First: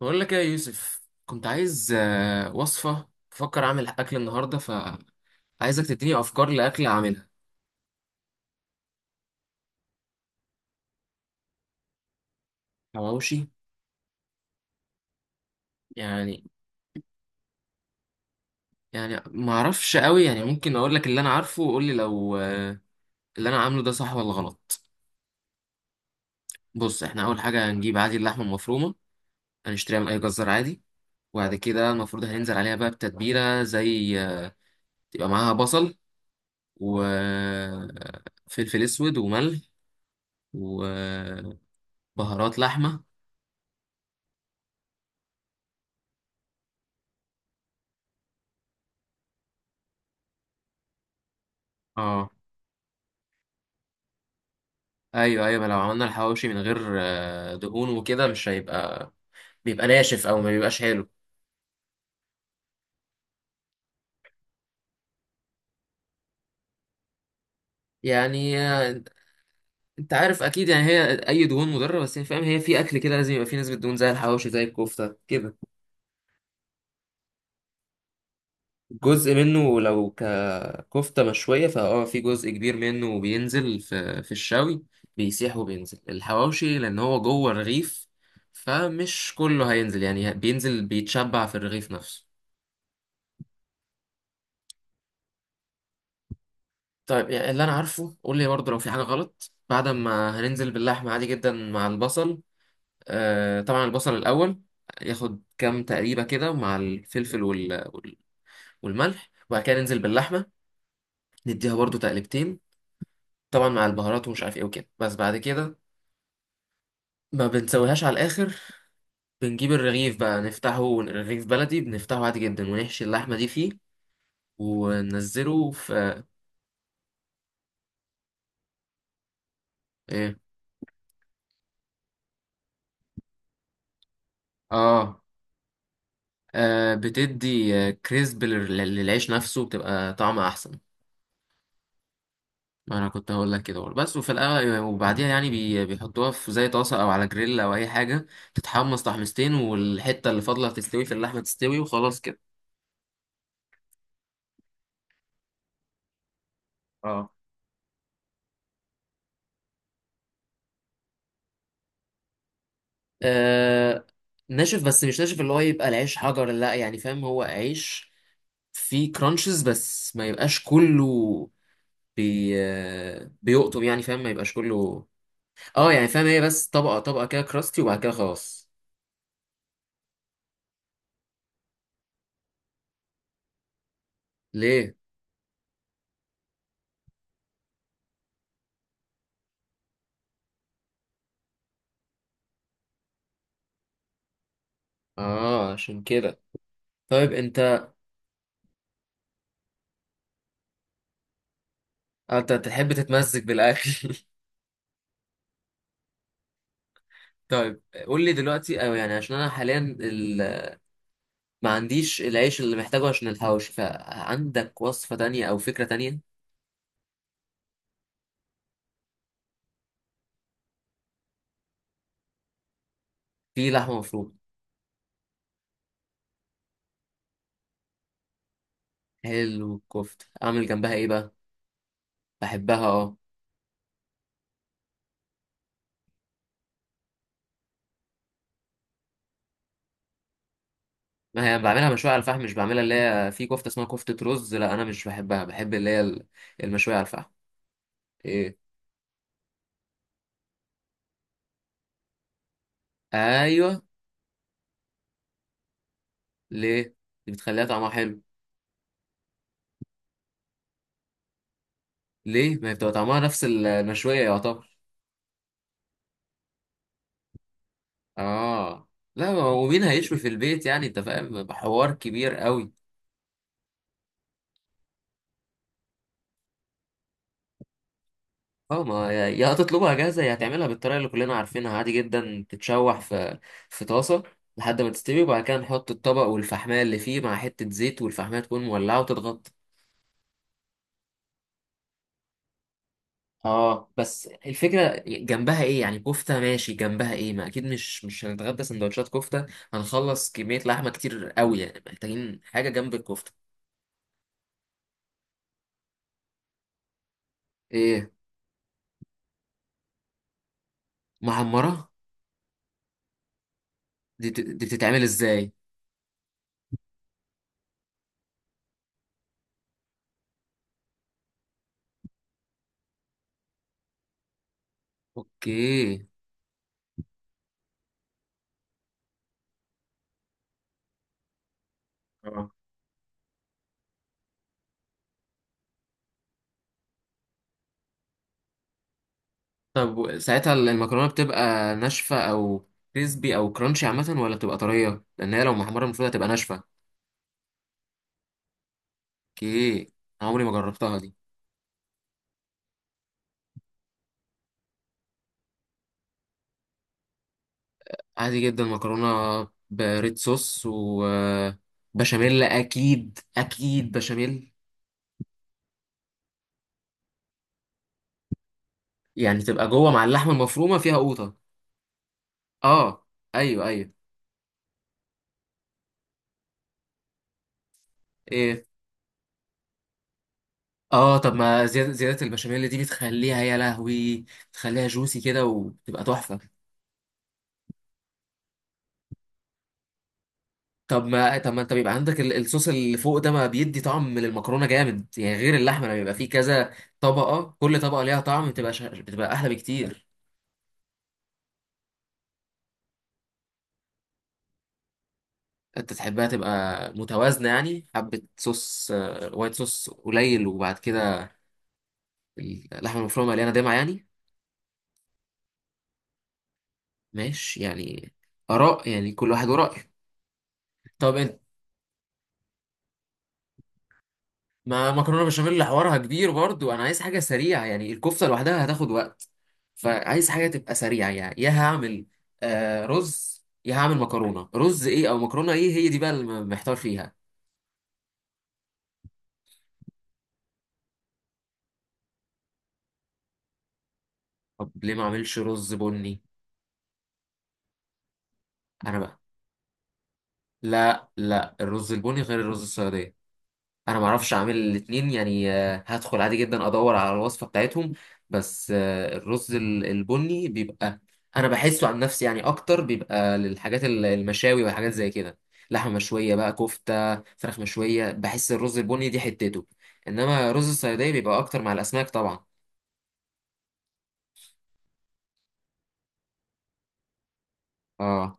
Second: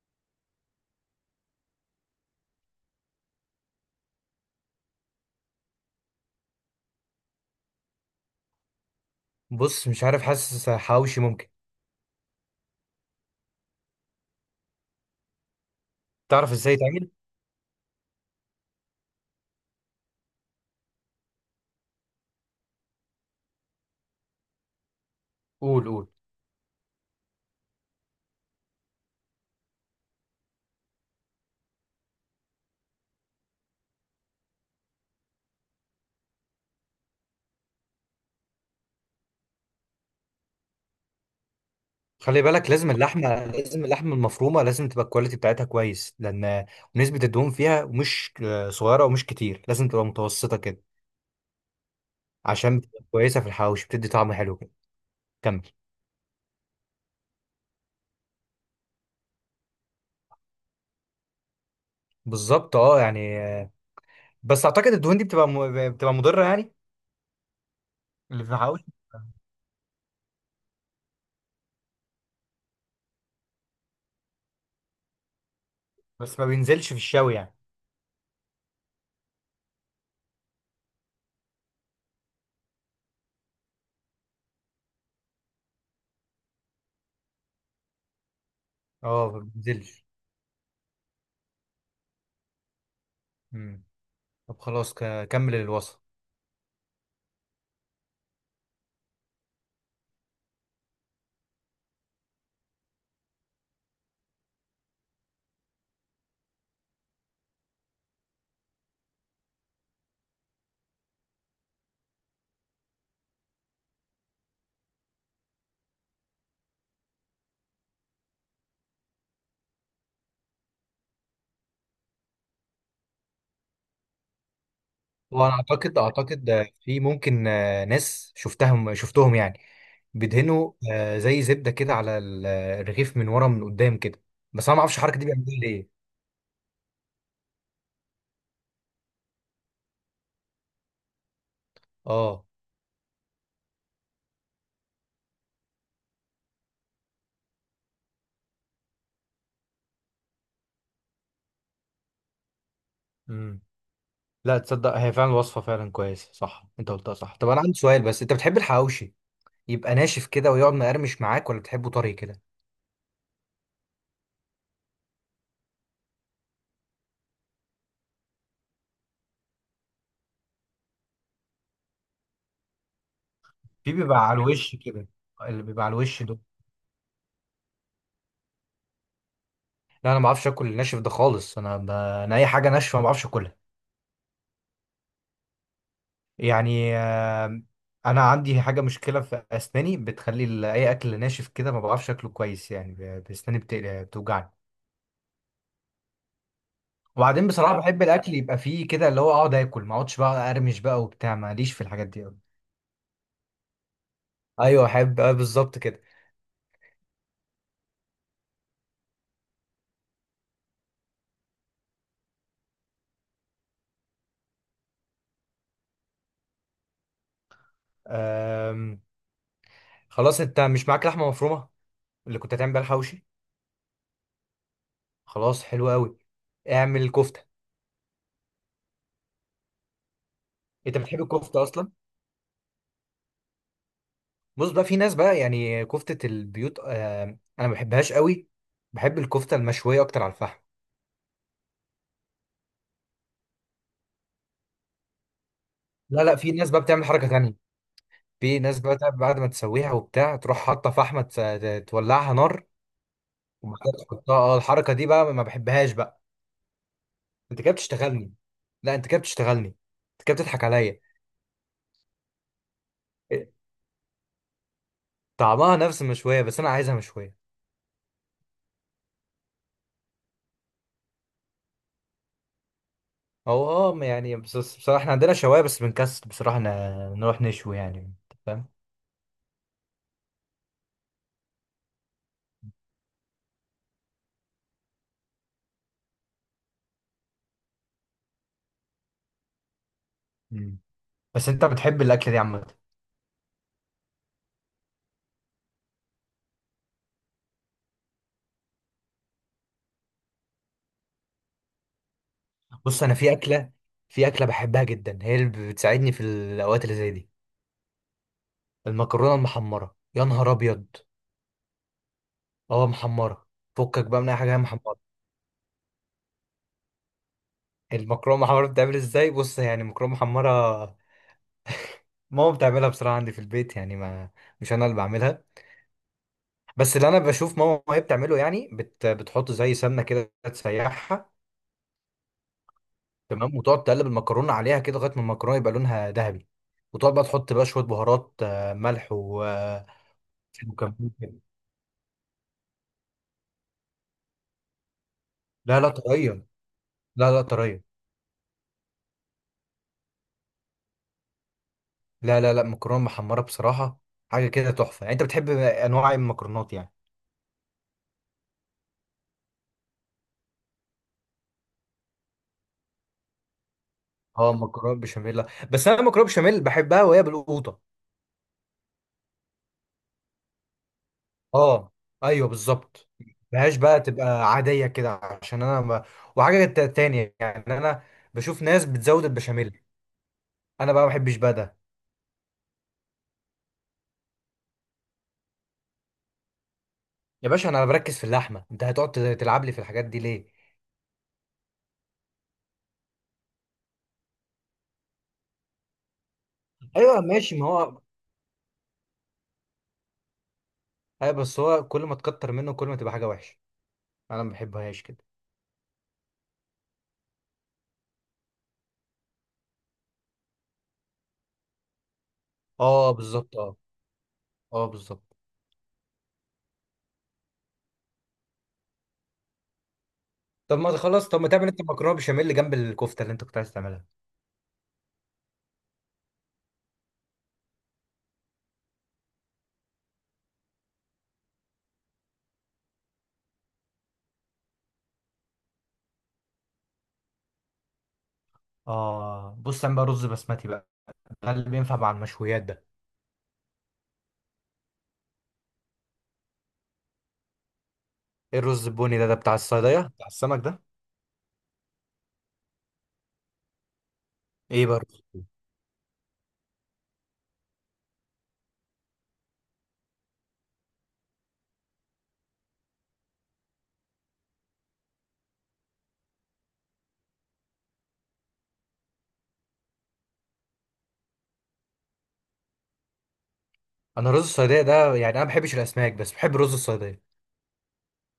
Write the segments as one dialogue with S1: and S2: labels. S1: بقول لك ايه يا يوسف؟ كنت عايز وصفة، بفكر اعمل اكل النهاردة، فعايزك تديني افكار لاكل اعملها.
S2: بص مش عارف، حاسس حواوشي ممكن
S1: حواوشي؟ يعني.
S2: تعرف ازاي تعمل.
S1: يعني ما اعرفش قوي، يعني ممكن اقول لك اللي انا عارفه وقول لي لو اللي انا عامله ده صح ولا غلط.
S2: قول قول.
S1: بص، احنا اول حاجة هنجيب عادي اللحمة المفرومة، هنشتريها من اي جزار عادي. وبعد كده المفروض هننزل عليها بقى بتتبيلة زي تبقى معاها بصل، وفلفل اسود وملح، وبهارات.
S2: خلي بالك، لازم
S1: لحمة.
S2: اللحمه، لازم اللحمه المفرومه لازم تبقى الكواليتي بتاعتها كويس، لان نسبه الدهون فيها مش صغيره ومش كتير، لازم تبقى متوسطه كده،
S1: اه.
S2: عشان بتبقى كويسه في الحواوشي، بتدي طعم حلو كده.
S1: ايوه، ايوه،
S2: كمل.
S1: ما لو عملنا الحواوشي من غير دهون وكده، مش هيبقى، بيبقى ناشف او ما بيبقاش حلو.
S2: بالظبط اه، يعني. بس اعتقد الدهون دي بتبقى مضره يعني، اللي في
S1: يعني
S2: الحواوشي،
S1: انت عارف اكيد، يعني هي اي دهون مضره، بس هي فاهم؟ هي في اكل كده لازم يبقى فيه نسبه دهون، زي الحواوشي زي الكفته كده.
S2: بس ما بينزلش في الشوي يعني.
S1: جزء منه لو ككفته مشويه، فاه، في جزء كبير منه بينزل في الشوي، بيسيح وبينزل الحواوشي لان هو جوه الرغيف.
S2: اه
S1: فمش
S2: ما
S1: كله هينزل
S2: بينزلش.
S1: يعني، بينزل بيتشبع في الرغيف نفسه.
S2: مم. طب خلاص، كمل الوصف.
S1: طيب يعني اللي انا عارفه، قول لي برضه لو في حاجه غلط. بعد ما هننزل باللحمه عادي جدا مع البصل، آه طبعا البصل الاول ياخد كام تقريبه كده مع الفلفل والملح، وبعد كده ننزل باللحمه، نديها برضه تقلبتين، طبعا مع البهارات ومش عارف ايه وكده. بس بعد كده ما بنسويهاش على الاخر، بنجيب الرغيف بقى نفتحه، رغيف بلدي بنفتحه عادي جدا ونحشي اللحمه دي فيه،
S2: وانا
S1: وننزله
S2: اعتقد،
S1: في...
S2: في ممكن ناس، شفتهم يعني
S1: ايه؟
S2: بيدهنوا زي زبده كده على الرغيف من ورا من قدام كده، بس انا ما اعرفش الحركه
S1: اه.
S2: دي بيعملوها ليه.
S1: بتدي كريسب للعيش نفسه، بتبقى طعمه احسن.
S2: اه.
S1: ما انا كنت هقول لك كده برضه. بس وفي الاول وبعديها يعني بيحطوها في زي طاسه او على جريل او اي حاجه، تتحمص تحميصتين والحته اللي فاضله تستوي في اللحمه تستوي وخلاص كده.
S2: امم. لا تصدق، هي فعلا وصفه فعلا كويسه صح، انت قلتها
S1: اه.
S2: صح. طب انا عندي سؤال، بس انت بتحب الحواوشي يبقى ناشف كده ويقعد مقرمش معاك، ولا بتحبه طري كده؟
S1: آه، ناشف، بس مش ناشف اللي هو يبقى العيش حجر لا، يعني فاهم؟ هو عيش فيه كرانشز بس ما يبقاش كله. بي آه، بيقطم
S2: في
S1: يعني، فاهم؟
S2: بيبقى
S1: ما
S2: على
S1: يبقاش
S2: الوش
S1: كله.
S2: كده، اللي بيبقى
S1: اه
S2: على
S1: يعني
S2: الوش
S1: فاهم،
S2: ده.
S1: هي بس طبقة طبقة كده، كراستي وبعد كده خلاص.
S2: لا انا ما بعرفش اكل الناشف ده خالص، انا انا اي حاجه ناشفه ما بعرفش اكلها.
S1: ليه؟
S2: يعني انا عندي حاجه، مشكله في اسناني، بتخلي اي اكل ناشف كده ما بعرفش اكله كويس، يعني بسناني بتوجعني.
S1: اه عشان كده. طيب
S2: وبعدين بصراحه
S1: انت
S2: بحب الاكل يبقى فيه كده، اللي هو اقعد اكل، ما اقعدش بقى ارمش بقى وبتاع، ماليش في الحاجات دي قوي.
S1: انت تحب تتمزج بالاكل
S2: ايوه احب بالظبط كده.
S1: طيب قول لي دلوقتي او يعني عشان انا حاليا ما عنديش العيش اللي محتاجه عشان الحوش، فعندك وصفة تانية او فكرة تانية؟
S2: آم، خلاص، انت مش معاك لحمه مفرومه اللي كنت هتعمل بيها الحوشي؟
S1: في لحمة مفرومة.
S2: خلاص، حلو قوي. اعمل كفته.
S1: حلو، الكفتة اعمل جنبها
S2: انت
S1: ايه
S2: بتحب
S1: بقى؟
S2: الكفته اصلا؟
S1: بحبها، اه.
S2: بص بقى، في ناس بقى، يعني كفته البيوت، انا ما بحبهاش قوي. بحب الكفته المشويه اكتر على الفحم.
S1: ما هي بعملها مشوية على الفحم، مش بعملها اللي هي في كفتة اسمها كفتة رز، لا انا مش بحبها، بحب اللي هي
S2: لا لا، في ناس بقى
S1: المشوية على
S2: بتعمل حركة
S1: الفحم.
S2: تانية.
S1: ايه؟
S2: في ناس بقى بعد ما تسويها وبتاع، تروح حاطة فحمة تولعها نار
S1: ايوه.
S2: وبعدها تحطها. اه الحركة دي بقى ما بحبهاش بقى.
S1: ليه؟ دي
S2: انت
S1: بتخليها
S2: كده
S1: طعمها حلو.
S2: بتشتغلني. لا، انت كده بتشتغلني. انت كده بتضحك عليا.
S1: ليه، ما هي بتبقى طعمها نفس
S2: إيه،
S1: المشوية يعتبر.
S2: طعمها نفس المشوية، بس انا عايزها مشوية.
S1: اه. لا ما هو مين هيشوي في البيت يعني، انت فاهم؟ حوار كبير قوي.
S2: هو اه يعني، بس بصراحة احنا عندنا شواية، بس بنكسل بصراحة نروح نشوي، يعني انت فاهم.
S1: اه، ما يا هتطلبها جاهزه يا هتعملها بالطريقه اللي كلنا عارفينها، عادي جدا تتشوح في طاسه لحد ما تستوي، وبعد كده نحط الطبق والفحمايه اللي فيه مع حته زيت، والفحمايه تكون مولعه وتتغطى.
S2: مم. بس انت بتحب الأكلة دي عامة؟
S1: اه بس الفكره جنبها ايه يعني؟ كفته ماشي، جنبها ايه؟ ما اكيد مش هنتغدى سندوتشات كفته، هنخلص كميه لحمه كتير قوي يعني، محتاجين حاجه جنب
S2: بص انا
S1: الكفته.
S2: في أكلة، في أكلة بحبها جدا، هي اللي بتساعدني في الأوقات اللي زي دي.
S1: ايه؟
S2: المكرونة المحمرة، يا نهار أبيض.
S1: محمره؟
S2: اه محمرة. فكك بقى من اي حاجة، هي
S1: دي
S2: محمرة.
S1: بتتعمل ازاي؟
S2: المكرونة محمرة بتتعمل ازاي؟ بص يعني المكرونة محمرة، ماما بتعملها بصراحة، عندي في البيت يعني، ما مش انا اللي بعملها،
S1: اوكي.
S2: بس اللي انا بشوف ماما وهي بتعمله يعني، بتحط زي سمنة كده تسيحها.
S1: اه
S2: تمام، وتقعد تقلب المكرونة عليها كده لغاية ما المكرونة يبقى لونها ذهبي. وتقعد بقى تحط بقى شوية بهارات، ملح و
S1: طب ساعتها المكرونة
S2: وكمون كده.
S1: بتبقى ناشفة أو كريسبي أو كرانشي عامة، ولا بتبقى طرية؟ لأن هي لو
S2: لا
S1: محمرة
S2: لا
S1: المفروض هتبقى
S2: طرية.
S1: ناشفة.
S2: لا لا طرية.
S1: اوكي. أنا عمري ما جربتها دي.
S2: لا لا لا، مكرونة محمرة بصراحة حاجة كده تحفة. يعني انت بتحب انواع المكرونات يعني؟
S1: عادي جدا مكرونة بريد صوص وبشاميل، أكيد أكيد بشاميل.
S2: اه مكرونه بشاميل، لا. بس انا مكرونه بشاميل بحبها وهي بالقوطه.
S1: يعني تبقى جوه مع اللحمة المفرومة، فيها قوطة.
S2: اه. ايوه
S1: آه.
S2: بالظبط.
S1: أيوه،
S2: مبهاش
S1: أيوه.
S2: بقى، تبقى عاديه كده، عشان انا ما... وحاجه تانية يعني، انا بشوف
S1: إيه؟
S2: ناس بتزود البشاميل، انا بقى ما
S1: آه طب
S2: بحبش بقى
S1: ما
S2: ده.
S1: زيادة زيادة البشاميل دي بتخليها، يا لهوي، بتخليها جوسي كده وبتبقى تحفة.
S2: يا باشا انا بركز في اللحمه، انت هتقعد تلعب لي في الحاجات دي ليه؟
S1: طب ما انت بيبقى عندك الصوص اللي فوق ده، ما بيدي طعم للمكرونه جامد يعني، غير اللحمه، لما بيبقى فيه كذا
S2: ايوه
S1: طبقه،
S2: ماشي، ما
S1: كل
S2: هو
S1: طبقه ليها طعم، بتبقى احلى بكتير.
S2: ايوه، بس هو كل ما تكتر منه كل ما تبقى حاجه وحشه، انا ما بحبهاش كده.
S1: انت تحبها تبقى متوازنه يعني، حبه صوص وايت صوص قليل، وبعد كده اللحمه
S2: اه
S1: المفرومه مليانه
S2: بالظبط
S1: دمعه
S2: اه.
S1: يعني.
S2: اه بالظبط.
S1: ماشي يعني، اراء يعني، كل واحد ورأيه.
S2: طب ما
S1: طب
S2: تخلص، طب ما تعمل انت مكرونه بشاميل جنب الكفته اللي انت كنت عايز تعملها.
S1: ما مكرونه بشاميل اللي حوارها كبير برضو، انا عايز حاجه سريعه يعني، الكفته لوحدها هتاخد وقت، فعايز حاجه تبقى سريعه يعني. يا هعمل رز، يا هعمل مكرونه، رز ايه او مكرونه ايه، هي دي بقى اللي محتار فيها.
S2: اه بص، اعمل بقى رز بسمتي بقى، ده اللي بينفع مع المشويات ده.
S1: طب ليه ما اعملش رز بني؟
S2: ايه الرز
S1: انا بقى.
S2: البني ده؟ ده بتاع الصيدية، بتاع السمك ده؟
S1: لا لا، الرز البني غير الرز السعوديه، انا ما اعرفش اعمل
S2: ايه بقى
S1: الاتنين
S2: الرز البني؟
S1: يعني، هدخل عادي جدا ادور على الوصفه بتاعتهم. بس الرز البني بيبقى، انا بحسه عن نفسي يعني، اكتر بيبقى للحاجات المشاوي والحاجات زي كده. لحمه مشويه بقى، كفته، فراخ مشويه، بحس الرز البني دي حتته. انما رز الصياديه بيبقى اكتر مع الاسماك طبعا.
S2: انا رز الصيدية ده يعني، انا ما بحبش الاسماك، بس بحب رز الصيدية.
S1: اه.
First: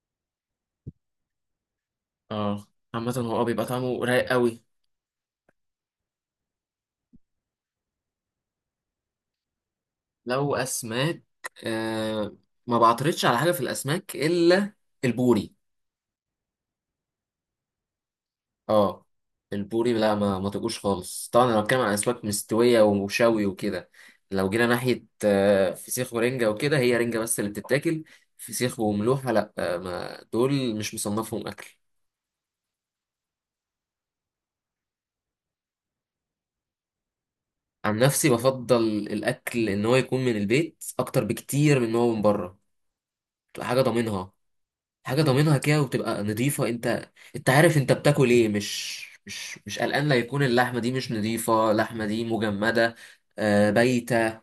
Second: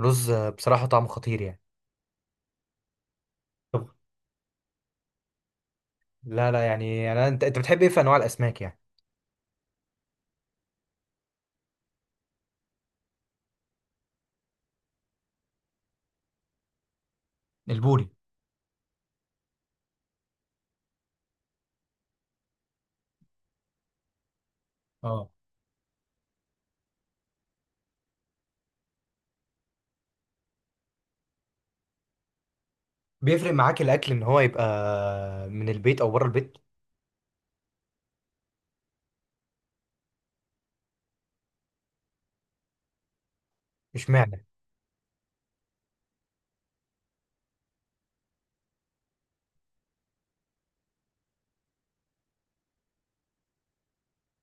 S2: رز بصراحة طعمه خطير يعني.
S1: اه. عامه هو بيبقى
S2: طب،
S1: طعمه رايق قوي.
S2: لا لا يعني، انت انت بتحب ايه في انواع الاسماك يعني؟
S1: لو اسماك، آه، ما بعترضش على حاجه في الاسماك الا البوري.
S2: البوري.
S1: اه. البوري لا ما تبقوش خالص. طبعا انا بتكلم عن اسماك مستويه وشوي وكده، لو جينا ناحيه
S2: اه
S1: فسيخ ورنجه وكده، هي رنجه بس اللي بتتاكل، فسيخ وملوحه لا ما دول مش مصنفهم اكل.
S2: بيفرق معاك الاكل ان هو يبقى من البيت او بره البيت؟
S1: عن نفسي بفضل الاكل ان هو يكون من البيت اكتر بكتير من ان هو من بره، بتبقى حاجه ضامنها.
S2: اشمعنى؟
S1: حاجه ضامنها كده وبتبقى نظيفه، انت عارف انت بتاكل ايه، مش مش قلقان لا يكون اللحمه دي مش نظيفه، اللحمه دي مجمده، بايته،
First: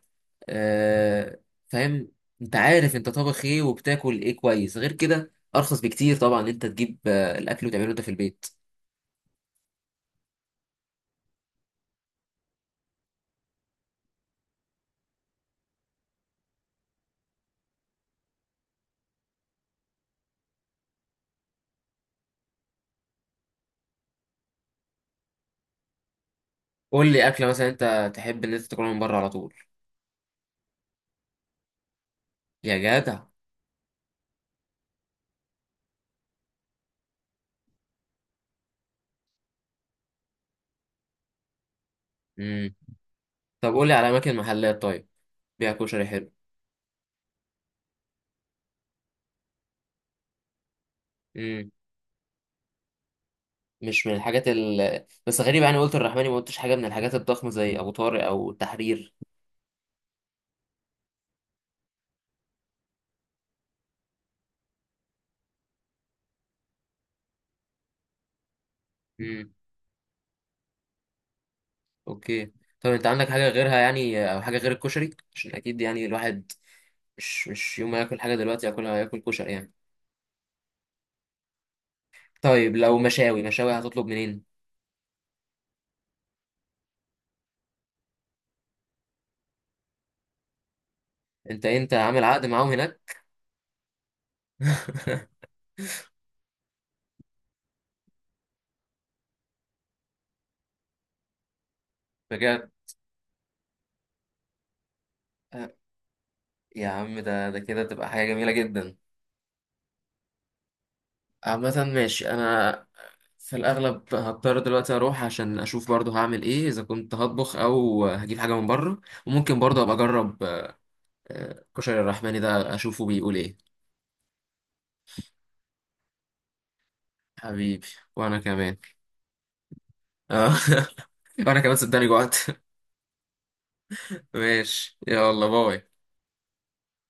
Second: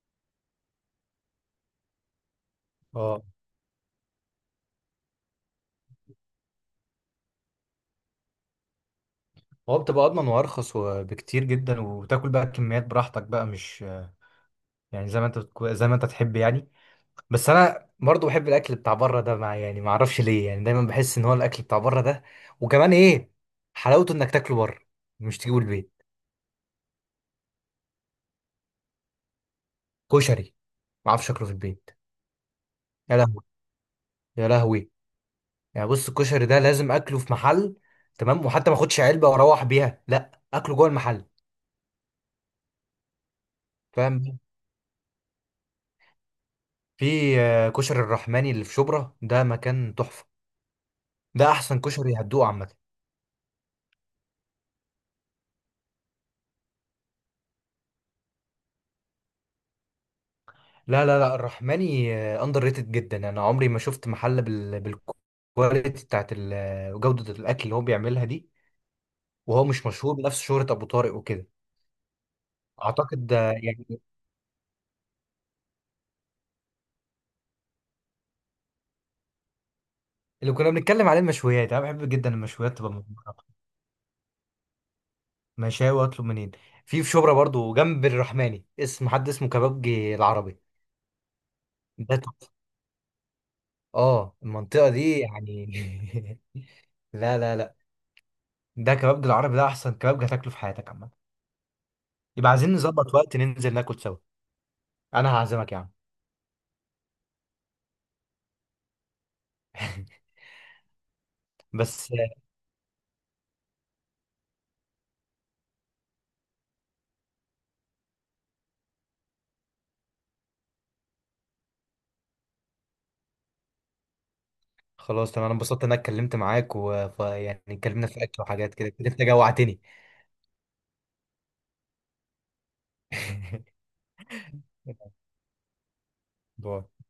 S1: آه، فاهم. انت عارف انت
S2: اه
S1: طابخ ايه وبتاكل ايه كويس. غير كده ارخص بكتير طبعا ان انت تجيب الاكل وتعمله انت في البيت.
S2: هو بتبقى اضمن وارخص وبكتير جدا، وتاكل بقى كميات براحتك بقى، مش يعني زي ما انت زي ما انت تحب يعني. بس انا برضو بحب الاكل بتاع بره ده، مع يعني ما اعرفش ليه، يعني دايما بحس ان هو الاكل بتاع بره ده، وكمان ايه، حلاوته انك تاكله بره، مش تجيبه البيت.
S1: قول لي اكله مثلا انت تحب ان انت تاكلها من بره على طول.
S2: كشري، ما اعرفش اكله في البيت.
S1: يا
S2: يا
S1: جدع.
S2: لهوي. يا لهوي. يعني بص الكشري ده لازم اكله في محل، تمام، وحتى ما اخدش علبه واروح بيها، لا اكله جوه المحل،
S1: امم. طب قول لي على اماكن
S2: فاهم.
S1: محلات طيب بيع كشري حلو.
S2: في كشري الرحماني اللي في شبرا، ده مكان تحفه. ده
S1: امم.
S2: احسن كشري هتدوقه عامه.
S1: مش من الحاجات بس غريب يعني، قلت الرحماني، ما قلتش حاجه من الحاجات الضخمه زي ابو طارق او التحرير.
S2: لا لا لا، الرحماني اندر ريتد جدا، انا عمري ما شفت محل بالكواليتي بتاعت جودة الاكل اللي هو بيعملها دي.
S1: امم.
S2: وهو مش مشهور بنفس شهرة ابو طارق وكده.
S1: اوكي. طب انت
S2: اعتقد
S1: عندك
S2: ده
S1: حاجه غيرها
S2: يعني
S1: يعني، او حاجه غير الكشري؟ عشان اكيد يعني الواحد مش يوم ما ياكل حاجه دلوقتي ياكلها، ياكل كشري يعني.
S2: اللي كنا بنتكلم عليه، المشويات، انا بحب جدا
S1: طيب
S2: المشويات تبقى
S1: لو مشاوي،
S2: مغمرة.
S1: مشاوي هتطلب منين؟
S2: مشاوي اطلب منين؟ في شبرا برضو جنب الرحماني، اسم حد اسمه كبابجي العربي،
S1: انت
S2: ده
S1: عامل عقد
S2: تحفة.
S1: معاهم هناك
S2: اه المنطقة دي يعني. لا لا لا، ده كبابجي العربي ده احسن كبابجي هتاكله في حياتك عامة. يبقى
S1: بجد.
S2: عايزين نظبط وقت ننزل ناكل سوا، انا هعزمك
S1: آه،
S2: يا عم.
S1: يا عم ده كده تبقى حاجة جميلة جدا. عامة
S2: بس
S1: ماشي. انا في الاغلب هضطر دلوقتي اروح عشان اشوف برضو هعمل ايه، اذا كنت هطبخ او هجيب حاجة من بره، وممكن برضو ابقى اجرب كشري الرحماني ده، اشوفه بيقول ايه.
S2: خلاص تمام، انا انبسطت ان انا اتكلمت معاك، ويعني
S1: حبيبي،
S2: اتكلمنا في
S1: وانا
S2: اكل وحاجات
S1: كمان
S2: كده كده، انت جوعتني.
S1: آه، وانا كمان صدقني جوعت ماشي، يلا باي.
S2: باي.